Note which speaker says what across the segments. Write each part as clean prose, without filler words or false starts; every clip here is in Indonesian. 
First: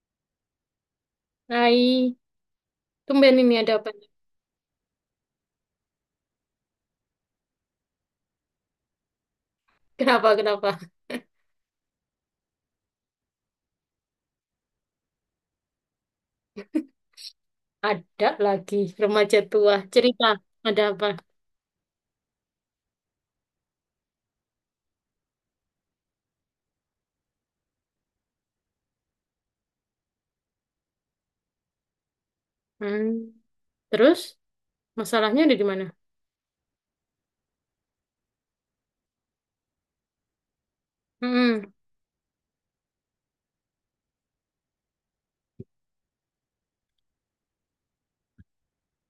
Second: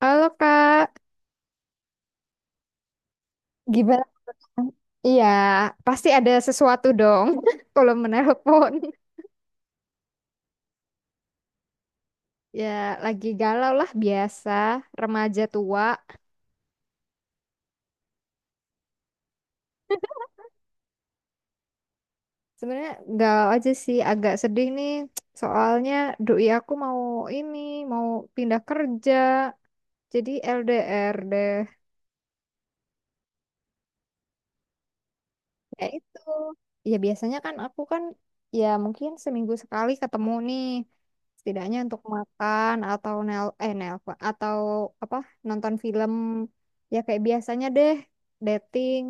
Speaker 1: Halo Kak,
Speaker 2: Hai, tumben ini ada apa
Speaker 1: gimana?
Speaker 2: nih?
Speaker 1: Iya, pasti ada sesuatu dong kalau menelpon.
Speaker 2: Kenapa, kenapa?
Speaker 1: Ya, lagi galau lah biasa, remaja tua.
Speaker 2: Ada lagi remaja tua. Cerita, ada apa?
Speaker 1: Sebenarnya galau aja sih, agak sedih nih. Soalnya doi aku mau ini, mau pindah kerja, jadi LDR deh.
Speaker 2: Hmm. Terus, masalahnya ada di mana?
Speaker 1: Ya itu. Ya biasanya kan aku kan ya mungkin seminggu sekali ketemu nih,
Speaker 2: Hmm.
Speaker 1: setidaknya untuk makan atau nelpon atau apa, nonton film, ya kayak biasanya deh, dating.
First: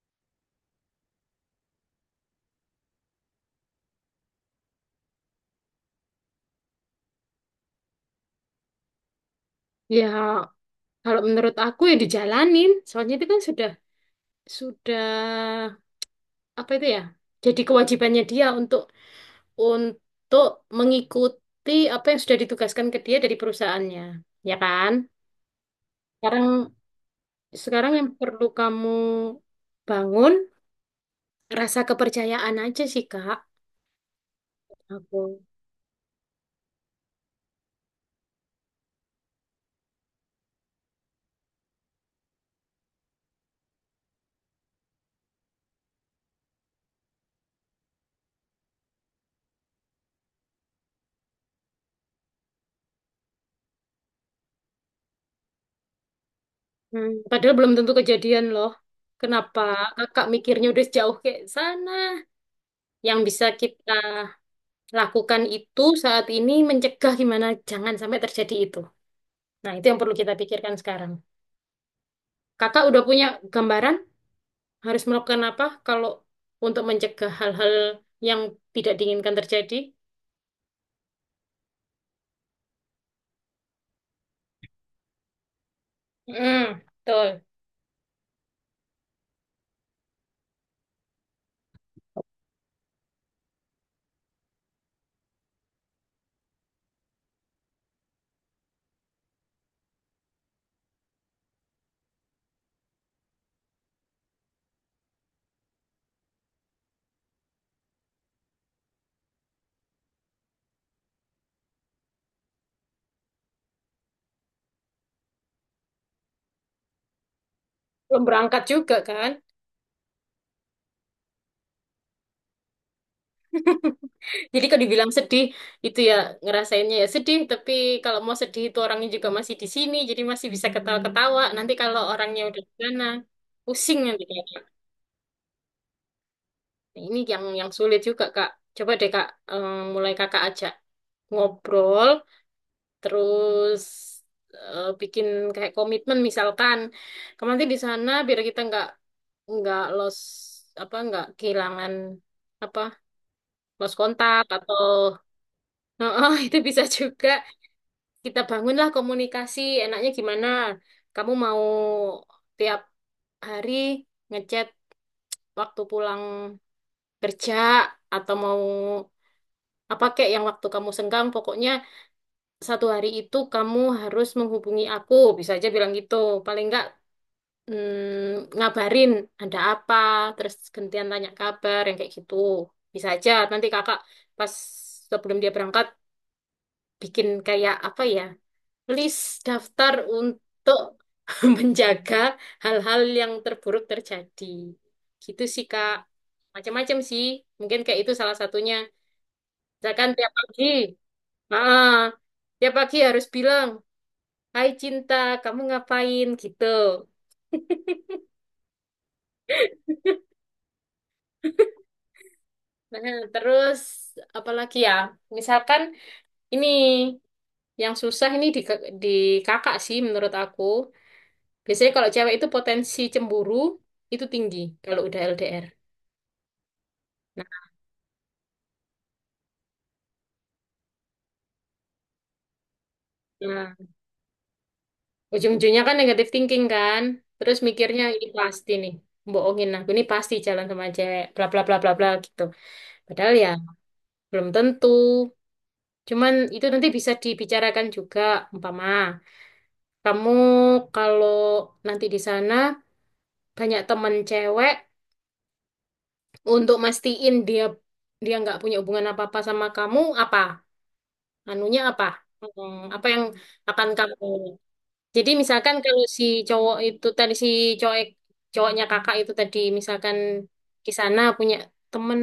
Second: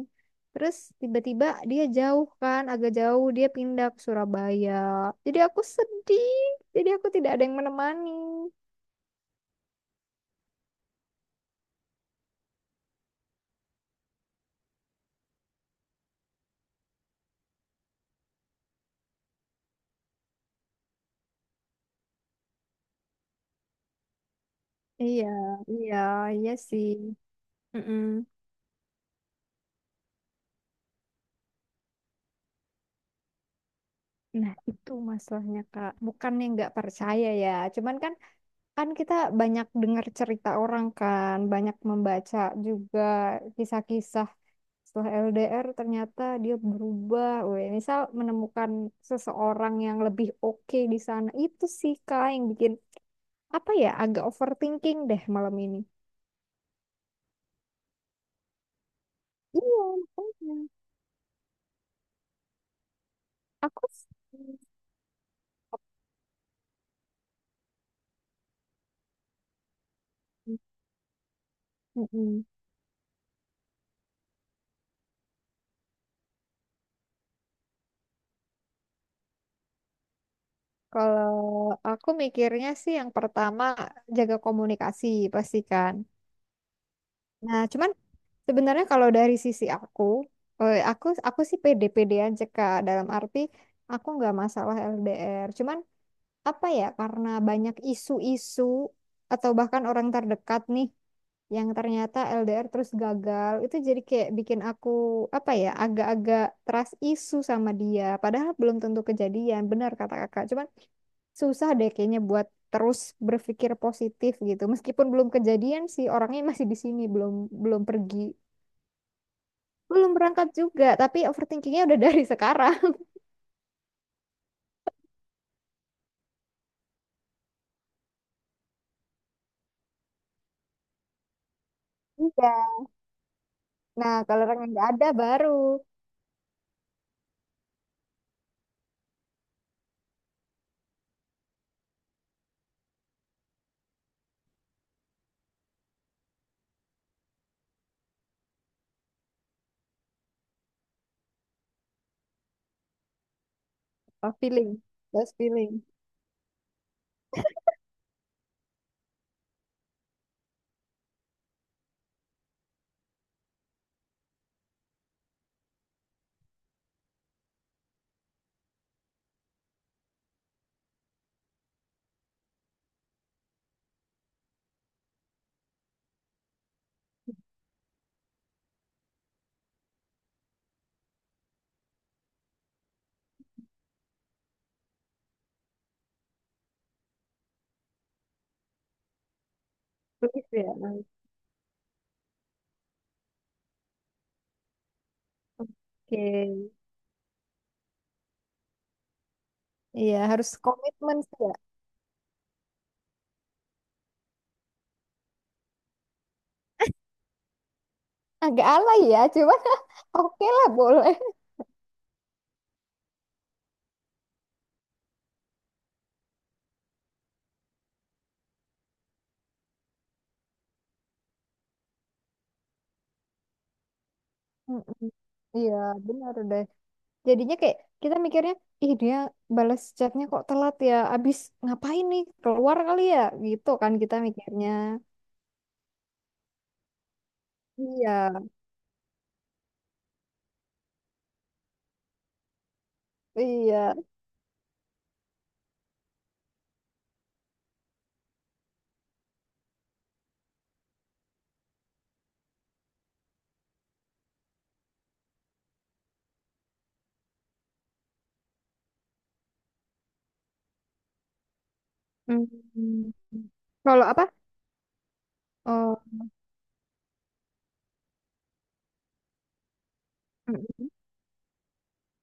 Speaker 1: Terus tiba-tiba dia jauh kan, agak jauh, dia pindah ke Surabaya. Jadi aku sedih. Jadi aku tidak ada yang menemani.
Speaker 2: Ya, kalau menurut aku ya dijalanin. Soalnya itu kan sudah, apa itu ya? Jadi kewajibannya dia untuk mengikuti apa yang sudah ditugaskan ke dia dari perusahaannya. Ya kan?
Speaker 1: Iya, iya, iya
Speaker 2: Sekarang,
Speaker 1: sih.
Speaker 2: sekarang,
Speaker 1: Mm-mm.
Speaker 2: yang perlu kamu bangun rasa kepercayaan aja sih, Kak.
Speaker 1: Nah, itu
Speaker 2: Aku.
Speaker 1: masalahnya, Kak. Bukannya nggak percaya ya. Cuman kan kan kita banyak dengar cerita orang kan, banyak membaca juga kisah-kisah, setelah LDR ternyata dia berubah. Weh, misal menemukan seseorang yang lebih oke di sana. Itu sih Kak yang bikin apa ya, agak overthinking deh malam ini.
Speaker 2: Padahal belum tentu kejadian loh. Kenapa
Speaker 1: Iya,
Speaker 2: kakak mikirnya
Speaker 1: makanya.
Speaker 2: udah sejauh kayak sana? Yang bisa
Speaker 1: Aku
Speaker 2: kita
Speaker 1: sih-.
Speaker 2: lakukan itu saat ini mencegah gimana jangan sampai terjadi itu. Nah, itu yang perlu kita pikirkan sekarang.
Speaker 1: Mm-mm.
Speaker 2: Kakak udah punya gambaran harus melakukan apa kalau untuk mencegah hal-hal yang tidak diinginkan terjadi?
Speaker 1: Kalau aku mikirnya sih yang pertama jaga komunikasi, pastikan.
Speaker 2: Hmm, betul.
Speaker 1: Nah, cuman sebenarnya kalau dari sisi aku, aku sih pede-pede aja Kak. Dalam arti aku nggak masalah LDR. Cuman apa ya? Karena banyak isu-isu atau bahkan orang terdekat nih yang ternyata LDR terus gagal, itu jadi kayak bikin aku apa ya? Agak-agak trust isu sama dia. Padahal belum tentu kejadian. Benar kata Kakak. Cuman susah deh kayaknya buat terus berpikir positif gitu. Meskipun belum kejadian sih, orangnya masih di sini, belum belum pergi.
Speaker 2: Belum berangkat juga kan?
Speaker 1: Belum berangkat juga, tapi overthinkingnya udah dari sekarang.
Speaker 2: Jadi kalau dibilang sedih itu ya ngerasainnya ya sedih, tapi kalau mau sedih itu orangnya juga masih di sini, jadi masih bisa ketawa-ketawa. Nanti kalau orangnya udah
Speaker 1: Iya.
Speaker 2: di sana, pusing
Speaker 1: Nah,
Speaker 2: nanti
Speaker 1: kalau orang
Speaker 2: kayaknya.
Speaker 1: yang nggak ada baru,
Speaker 2: Nah, ini yang sulit juga, Kak. Coba deh Kak, mulai Kakak ajak ngobrol, terus bikin kayak komitmen misalkan. Kamu nanti di sana biar kita nggak los apa nggak kehilangan apa los
Speaker 1: oh,
Speaker 2: kontak atau
Speaker 1: feeling, just feeling.
Speaker 2: Oh, itu bisa juga. Kita bangunlah komunikasi, enaknya gimana? Kamu mau tiap hari ngechat waktu pulang kerja, atau mau apa kayak yang waktu kamu senggang. Pokoknya satu hari itu kamu harus menghubungi aku, bisa aja bilang gitu. Paling enggak ngabarin ada apa, terus gantian tanya kabar yang kayak gitu. Bisa aja nanti kakak pas sebelum dia berangkat bikin kayak apa ya, please daftar
Speaker 1: Please ya.
Speaker 2: untuk menjaga hal-hal yang terburuk terjadi. Gitu sih, Kak.
Speaker 1: Oke.
Speaker 2: Macam-macam sih. Mungkin kayak itu salah satunya. Misalkan
Speaker 1: Iya, harus komitmen sih ya.
Speaker 2: ah, tiap pagi harus bilang, "Hai cinta, kamu ngapain?" Gitu.
Speaker 1: Agak alay ya, cuma oke lah boleh.
Speaker 2: Nah, terus apalagi ya? Misalkan ini yang susah ini di kakak sih menurut aku. Biasanya kalau cewek itu potensi cemburu itu tinggi kalau
Speaker 1: Mm-mm.
Speaker 2: udah LDR.
Speaker 1: Iya, benar deh. Jadinya kayak kita mikirnya, ih dia balas chatnya kok telat ya, abis ngapain nih, keluar kali ya, gitu
Speaker 2: Nah,
Speaker 1: kan kita mikirnya.
Speaker 2: ujung-ujungnya kan negatif thinking kan. Terus mikirnya
Speaker 1: Iya,
Speaker 2: ini pasti nih. Bohongin aku ini pasti jalan sama cewek. Bla bla bla bla bla gitu. Padahal ya
Speaker 1: iya.
Speaker 2: belum tentu. Cuman itu nanti bisa dibicarakan juga umpama. Kamu kalau nanti di sana banyak temen cewek, untuk mastiin dia dia nggak punya hubungan apa-apa sama kamu apa? Anunya apa? Apa
Speaker 1: Mm.
Speaker 2: yang akan
Speaker 1: Kalau apa?
Speaker 2: kamu? Jadi misalkan
Speaker 1: Oh,
Speaker 2: kalau si cowok itu tadi si cowok cowoknya kakak itu tadi misalkan
Speaker 1: mm.
Speaker 2: di sana punya temen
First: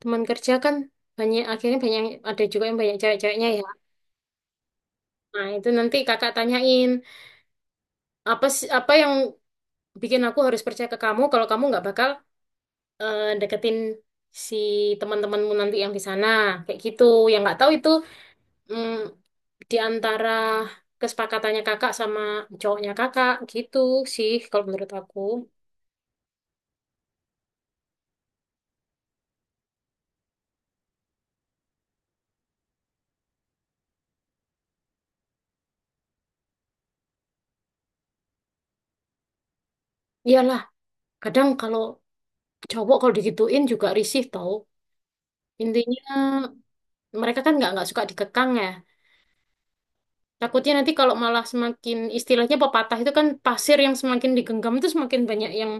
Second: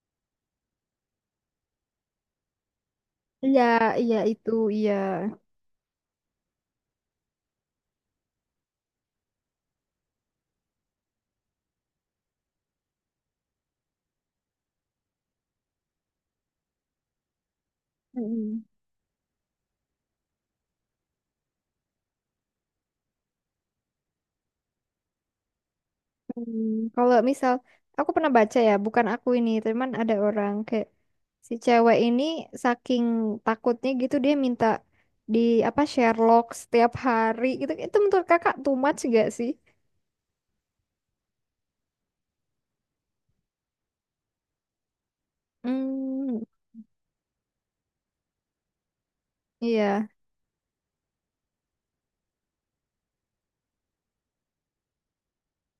Speaker 2: teman kerja kan banyak, akhirnya banyak, ada juga yang banyak cewek-ceweknya ya.
Speaker 1: Iya, iya itu, iya.
Speaker 2: Nah itu nanti kakak tanyain apa yang bikin aku harus percaya ke kamu kalau kamu nggak bakal deketin si teman-temanmu nanti yang di sana kayak gitu. Yang nggak tahu itu
Speaker 1: Mm-mm.
Speaker 2: mm, di antara kesepakatannya kakak sama cowoknya kakak gitu sih kalau menurut aku.
Speaker 1: Hmm, kalau misal aku pernah baca ya, bukan aku ini, teman, ada orang kayak si cewek ini, saking takutnya gitu dia minta di apa Sherlock setiap hari gitu. Itu menurut kakak too much gak sih?
Speaker 2: Iyalah, kadang kalau cowok kalau digituin juga risih tau. Intinya
Speaker 1: Hmm,
Speaker 2: mereka kan nggak suka dikekang ya.
Speaker 1: iya,
Speaker 2: Takutnya nanti kalau malah semakin istilahnya pepatah itu kan pasir yang semakin digenggam itu semakin banyak yang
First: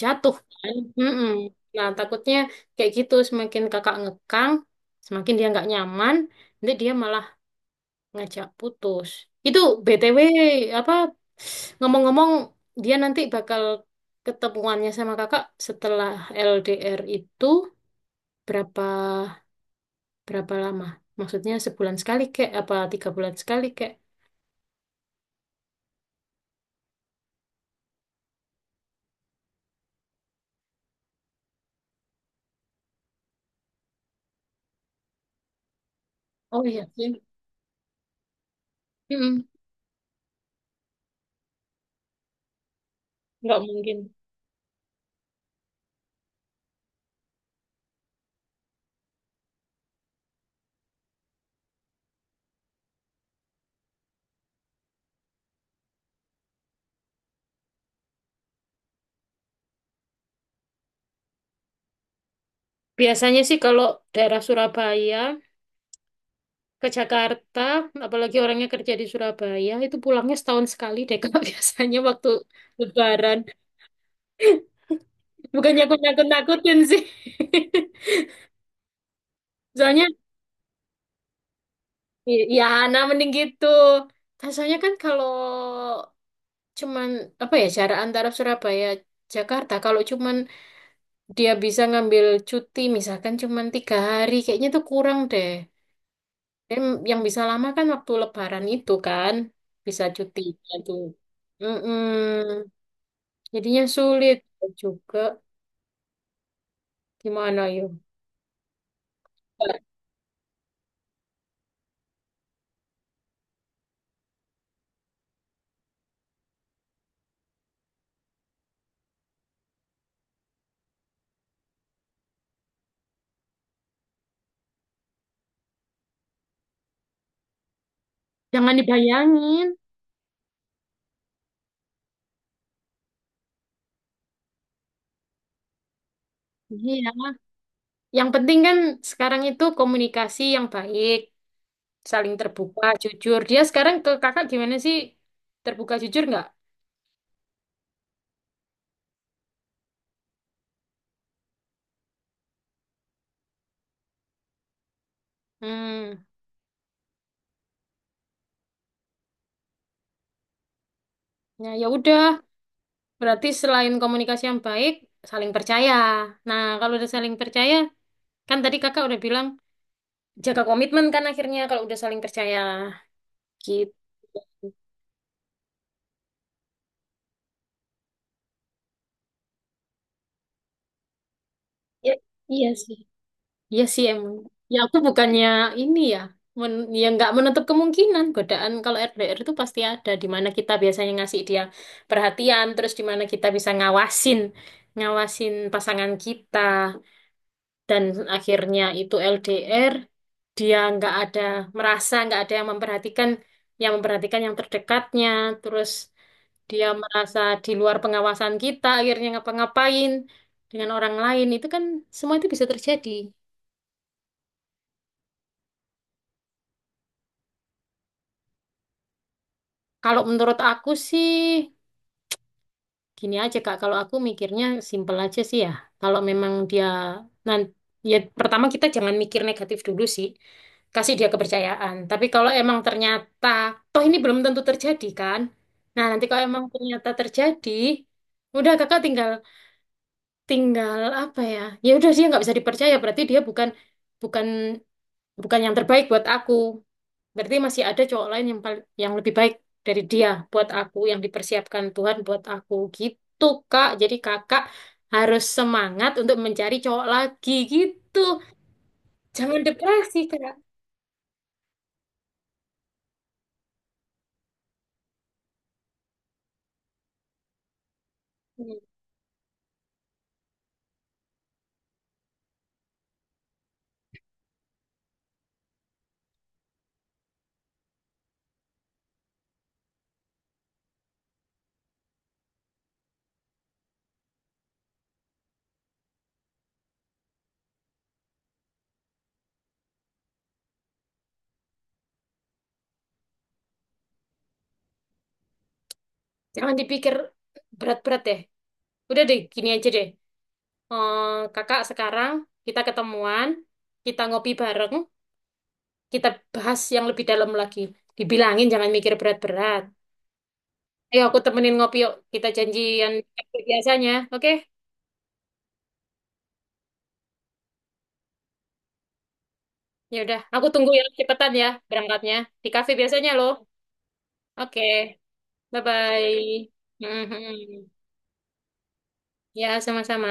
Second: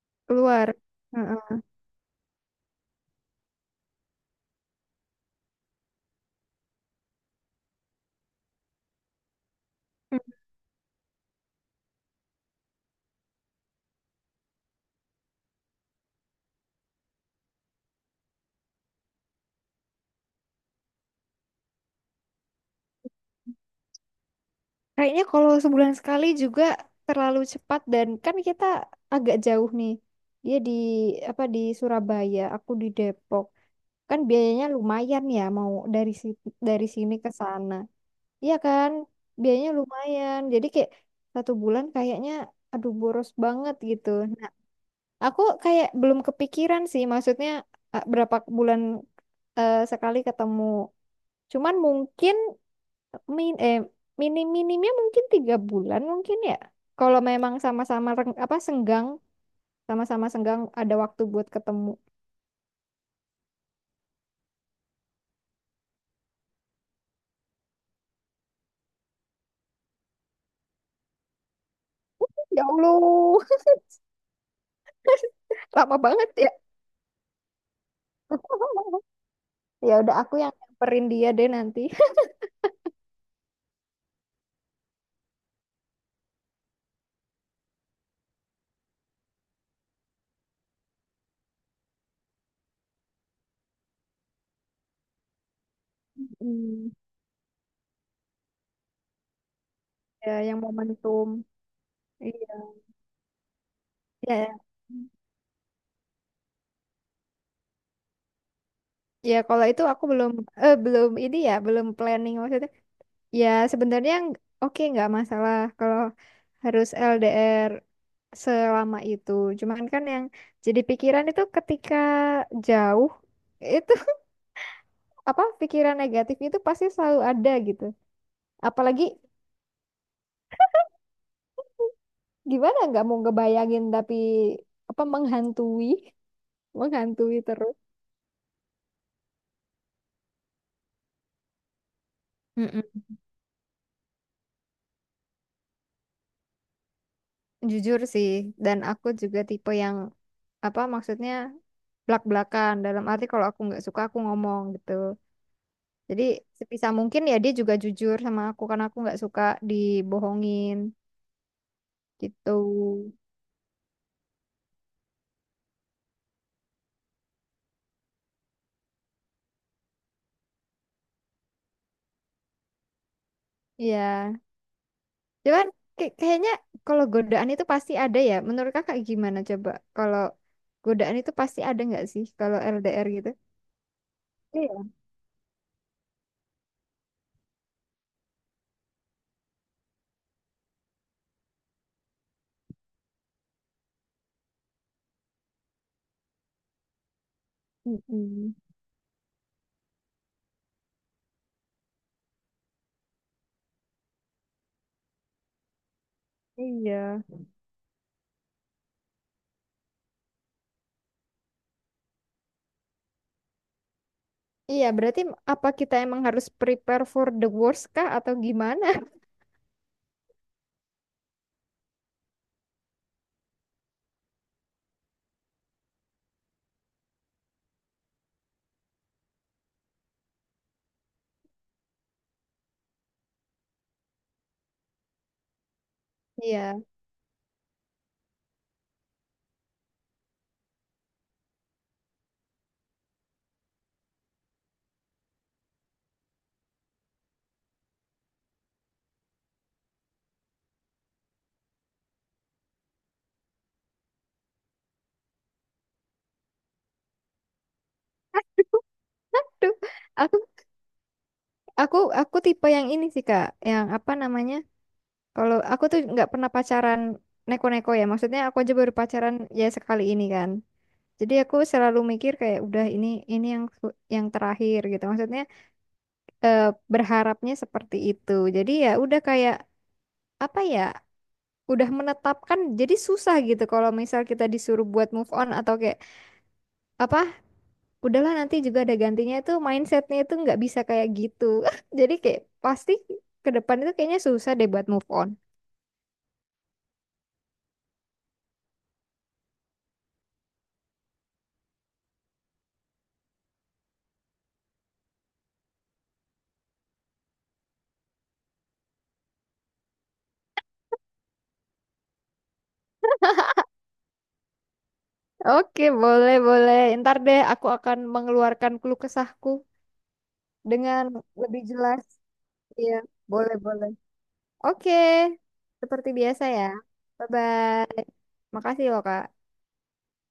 Speaker 2: jatuh
Speaker 1: keluar.
Speaker 2: kan. Mm-mm.
Speaker 1: Heeh.
Speaker 2: Nah takutnya kayak gitu semakin kakak ngekang, semakin dia nggak nyaman, nanti dia malah ngajak putus. Itu BTW
Speaker 1: Hmm.
Speaker 2: apa ngomong-ngomong dia nanti bakal ketemuannya sama kakak setelah LDR itu berapa berapa lama? Maksudnya sebulan sekali kek apa tiga bulan sekali kek?
Speaker 1: Kayaknya kalau sebulan sekali juga terlalu cepat, dan kan kita agak jauh nih. Dia di apa di Surabaya, aku di Depok. Kan biayanya lumayan ya, mau dari
Speaker 2: Oh iya
Speaker 1: dari sini
Speaker 2: sih.
Speaker 1: ke sana. Iya kan?
Speaker 2: Mm-mm.
Speaker 1: Biayanya lumayan. Jadi kayak 1 bulan kayaknya aduh boros
Speaker 2: Nggak
Speaker 1: banget
Speaker 2: mungkin.
Speaker 1: gitu. Nah, aku kayak belum kepikiran sih, maksudnya berapa bulan sekali ketemu. Cuman mungkin min eh minim-minimnya mungkin 3 bulan mungkin ya. Kalau memang sama-sama reng- apa senggang, sama-sama senggang ada waktu buat ketemu.
Speaker 2: Biasanya sih kalau daerah Surabaya ke Jakarta, apalagi orangnya kerja di Surabaya, itu pulangnya setahun sekali deh Kak, biasanya waktu
Speaker 1: Ya
Speaker 2: Lebaran.
Speaker 1: Allah,
Speaker 2: Bukannya aku
Speaker 1: lama banget ya.
Speaker 2: nakut-nakutin sih.
Speaker 1: Ya
Speaker 2: Soalnya,
Speaker 1: udah, aku yang nyamperin dia deh nanti.
Speaker 2: ya nah mending gitu. Nah, soalnya kan kalau cuman, apa ya, jarak antara Surabaya Jakarta, kalau cuman dia bisa ngambil cuti misalkan cuma tiga hari kayaknya itu kurang deh. Dan
Speaker 1: Mm.
Speaker 2: yang bisa lama kan waktu lebaran itu kan bisa
Speaker 1: Ya
Speaker 2: cuti
Speaker 1: yang
Speaker 2: itu.
Speaker 1: momentum.
Speaker 2: Mm-mm.
Speaker 1: Iya.
Speaker 2: Jadinya
Speaker 1: Ya.
Speaker 2: sulit
Speaker 1: Ya,
Speaker 2: juga, gimana yuk?
Speaker 1: ya, kalau itu aku belum ini ya, belum planning maksudnya. Ya sebenarnya oke, nggak masalah kalau harus LDR selama itu. Cuman kan yang jadi pikiran itu ketika jauh itu apa, pikiran negatif itu pasti selalu ada gitu.
Speaker 2: Jangan
Speaker 1: Apalagi
Speaker 2: dibayangin.
Speaker 1: gimana, nggak mau ngebayangin tapi apa, menghantui,
Speaker 2: Iya,
Speaker 1: menghantui terus.
Speaker 2: yang penting kan sekarang itu komunikasi yang baik, saling terbuka
Speaker 1: Mm-mm.
Speaker 2: jujur. Dia sekarang ke kakak gimana sih, terbuka jujur nggak?
Speaker 1: Jujur sih, dan aku juga tipe yang apa, maksudnya blak-blakan, dalam arti kalau aku nggak suka aku ngomong gitu.
Speaker 2: Hmm.
Speaker 1: Jadi sebisa mungkin ya dia juga jujur sama aku, karena aku nggak suka dibohongin
Speaker 2: Ya, ya udah.
Speaker 1: gitu.
Speaker 2: Berarti selain komunikasi yang baik, saling percaya. Nah, kalau udah saling percaya, kan tadi kakak udah bilang jaga komitmen kan akhirnya kalau udah saling percaya. Gitu.
Speaker 1: Iya, cuman kayaknya kalau godaan itu pasti ada ya. Menurut kakak gimana coba? Kalau godaan itu pasti ada nggak
Speaker 2: Ya,
Speaker 1: sih kalau
Speaker 2: iya sih.
Speaker 1: LDR gitu?
Speaker 2: Iya sih emang. Ya
Speaker 1: Iya.
Speaker 2: aku bukannya ini ya, men ya nggak menutup kemungkinan godaan kalau RDR itu pasti ada. Di mana kita biasanya ngasih dia perhatian, terus di mana kita bisa ngawasin pasangan kita, dan
Speaker 1: Mm-mm.
Speaker 2: akhirnya itu LDR. Dia nggak ada merasa nggak ada yang memperhatikan yang terdekatnya, terus dia
Speaker 1: Iya.
Speaker 2: merasa di luar pengawasan kita akhirnya ngapa-ngapain dengan orang lain, itu kan semua itu bisa terjadi.
Speaker 1: Iya, berarti apa, kita emang harus prepare for the worst kah atau gimana?
Speaker 2: Kalau menurut aku sih gini aja Kak, kalau aku mikirnya simpel aja sih ya. Kalau memang dia nanti ya pertama kita jangan mikir negatif dulu sih. Kasih dia kepercayaan. Tapi kalau emang ternyata toh ini belum tentu terjadi kan. Nah, nanti kalau emang
Speaker 1: Iya.
Speaker 2: ternyata terjadi, udah Kakak tinggal tinggal apa ya? Ya udah dia nggak bisa dipercaya berarti dia bukan bukan bukan yang terbaik buat aku. Berarti masih ada cowok lain yang yang lebih baik dari dia buat aku, yang dipersiapkan Tuhan buat aku gitu, Kak. Jadi kakak harus semangat untuk mencari cowok lagi gitu. Jangan
Speaker 1: Aduh,
Speaker 2: depresi,
Speaker 1: aku
Speaker 2: Kak.
Speaker 1: aku tipe yang ini sih Kak, yang apa namanya? Kalau aku tuh nggak pernah pacaran neko-neko ya. Maksudnya aku aja
Speaker 2: Hmm.
Speaker 1: baru pacaran ya sekali ini kan. Jadi aku selalu mikir kayak udah ini yang terakhir gitu. Maksudnya eh, berharapnya seperti itu. Jadi ya udah kayak apa ya? Udah menetapkan, jadi susah gitu kalau misal kita disuruh buat move on, atau kayak apa, udahlah nanti juga ada gantinya, itu mindsetnya itu nggak bisa kayak gitu, jadi kayak pasti ke depan itu kayaknya susah deh buat move on.
Speaker 2: Jangan dipikir berat-berat deh. Udah deh, gini aja deh. Eh, kakak sekarang kita ketemuan, kita ngopi bareng, kita bahas yang lebih dalam lagi. Dibilangin jangan mikir berat-berat. Ayo aku temenin ngopi yuk. Kita janjian kayak biasanya, oke?
Speaker 1: Oke, boleh boleh, ntar deh aku akan mengeluarkan keluh kesahku
Speaker 2: Ya udah, aku tunggu ya
Speaker 1: dengan
Speaker 2: cepetan
Speaker 1: lebih
Speaker 2: ya
Speaker 1: jelas.
Speaker 2: berangkatnya di kafe
Speaker 1: Iya,
Speaker 2: biasanya loh.
Speaker 1: boleh boleh.
Speaker 2: Oke,
Speaker 1: Oke,
Speaker 2: bye
Speaker 1: seperti biasa ya.
Speaker 2: bye.
Speaker 1: Bye bye. Makasih loh Kak.
Speaker 2: Ya, sama-sama.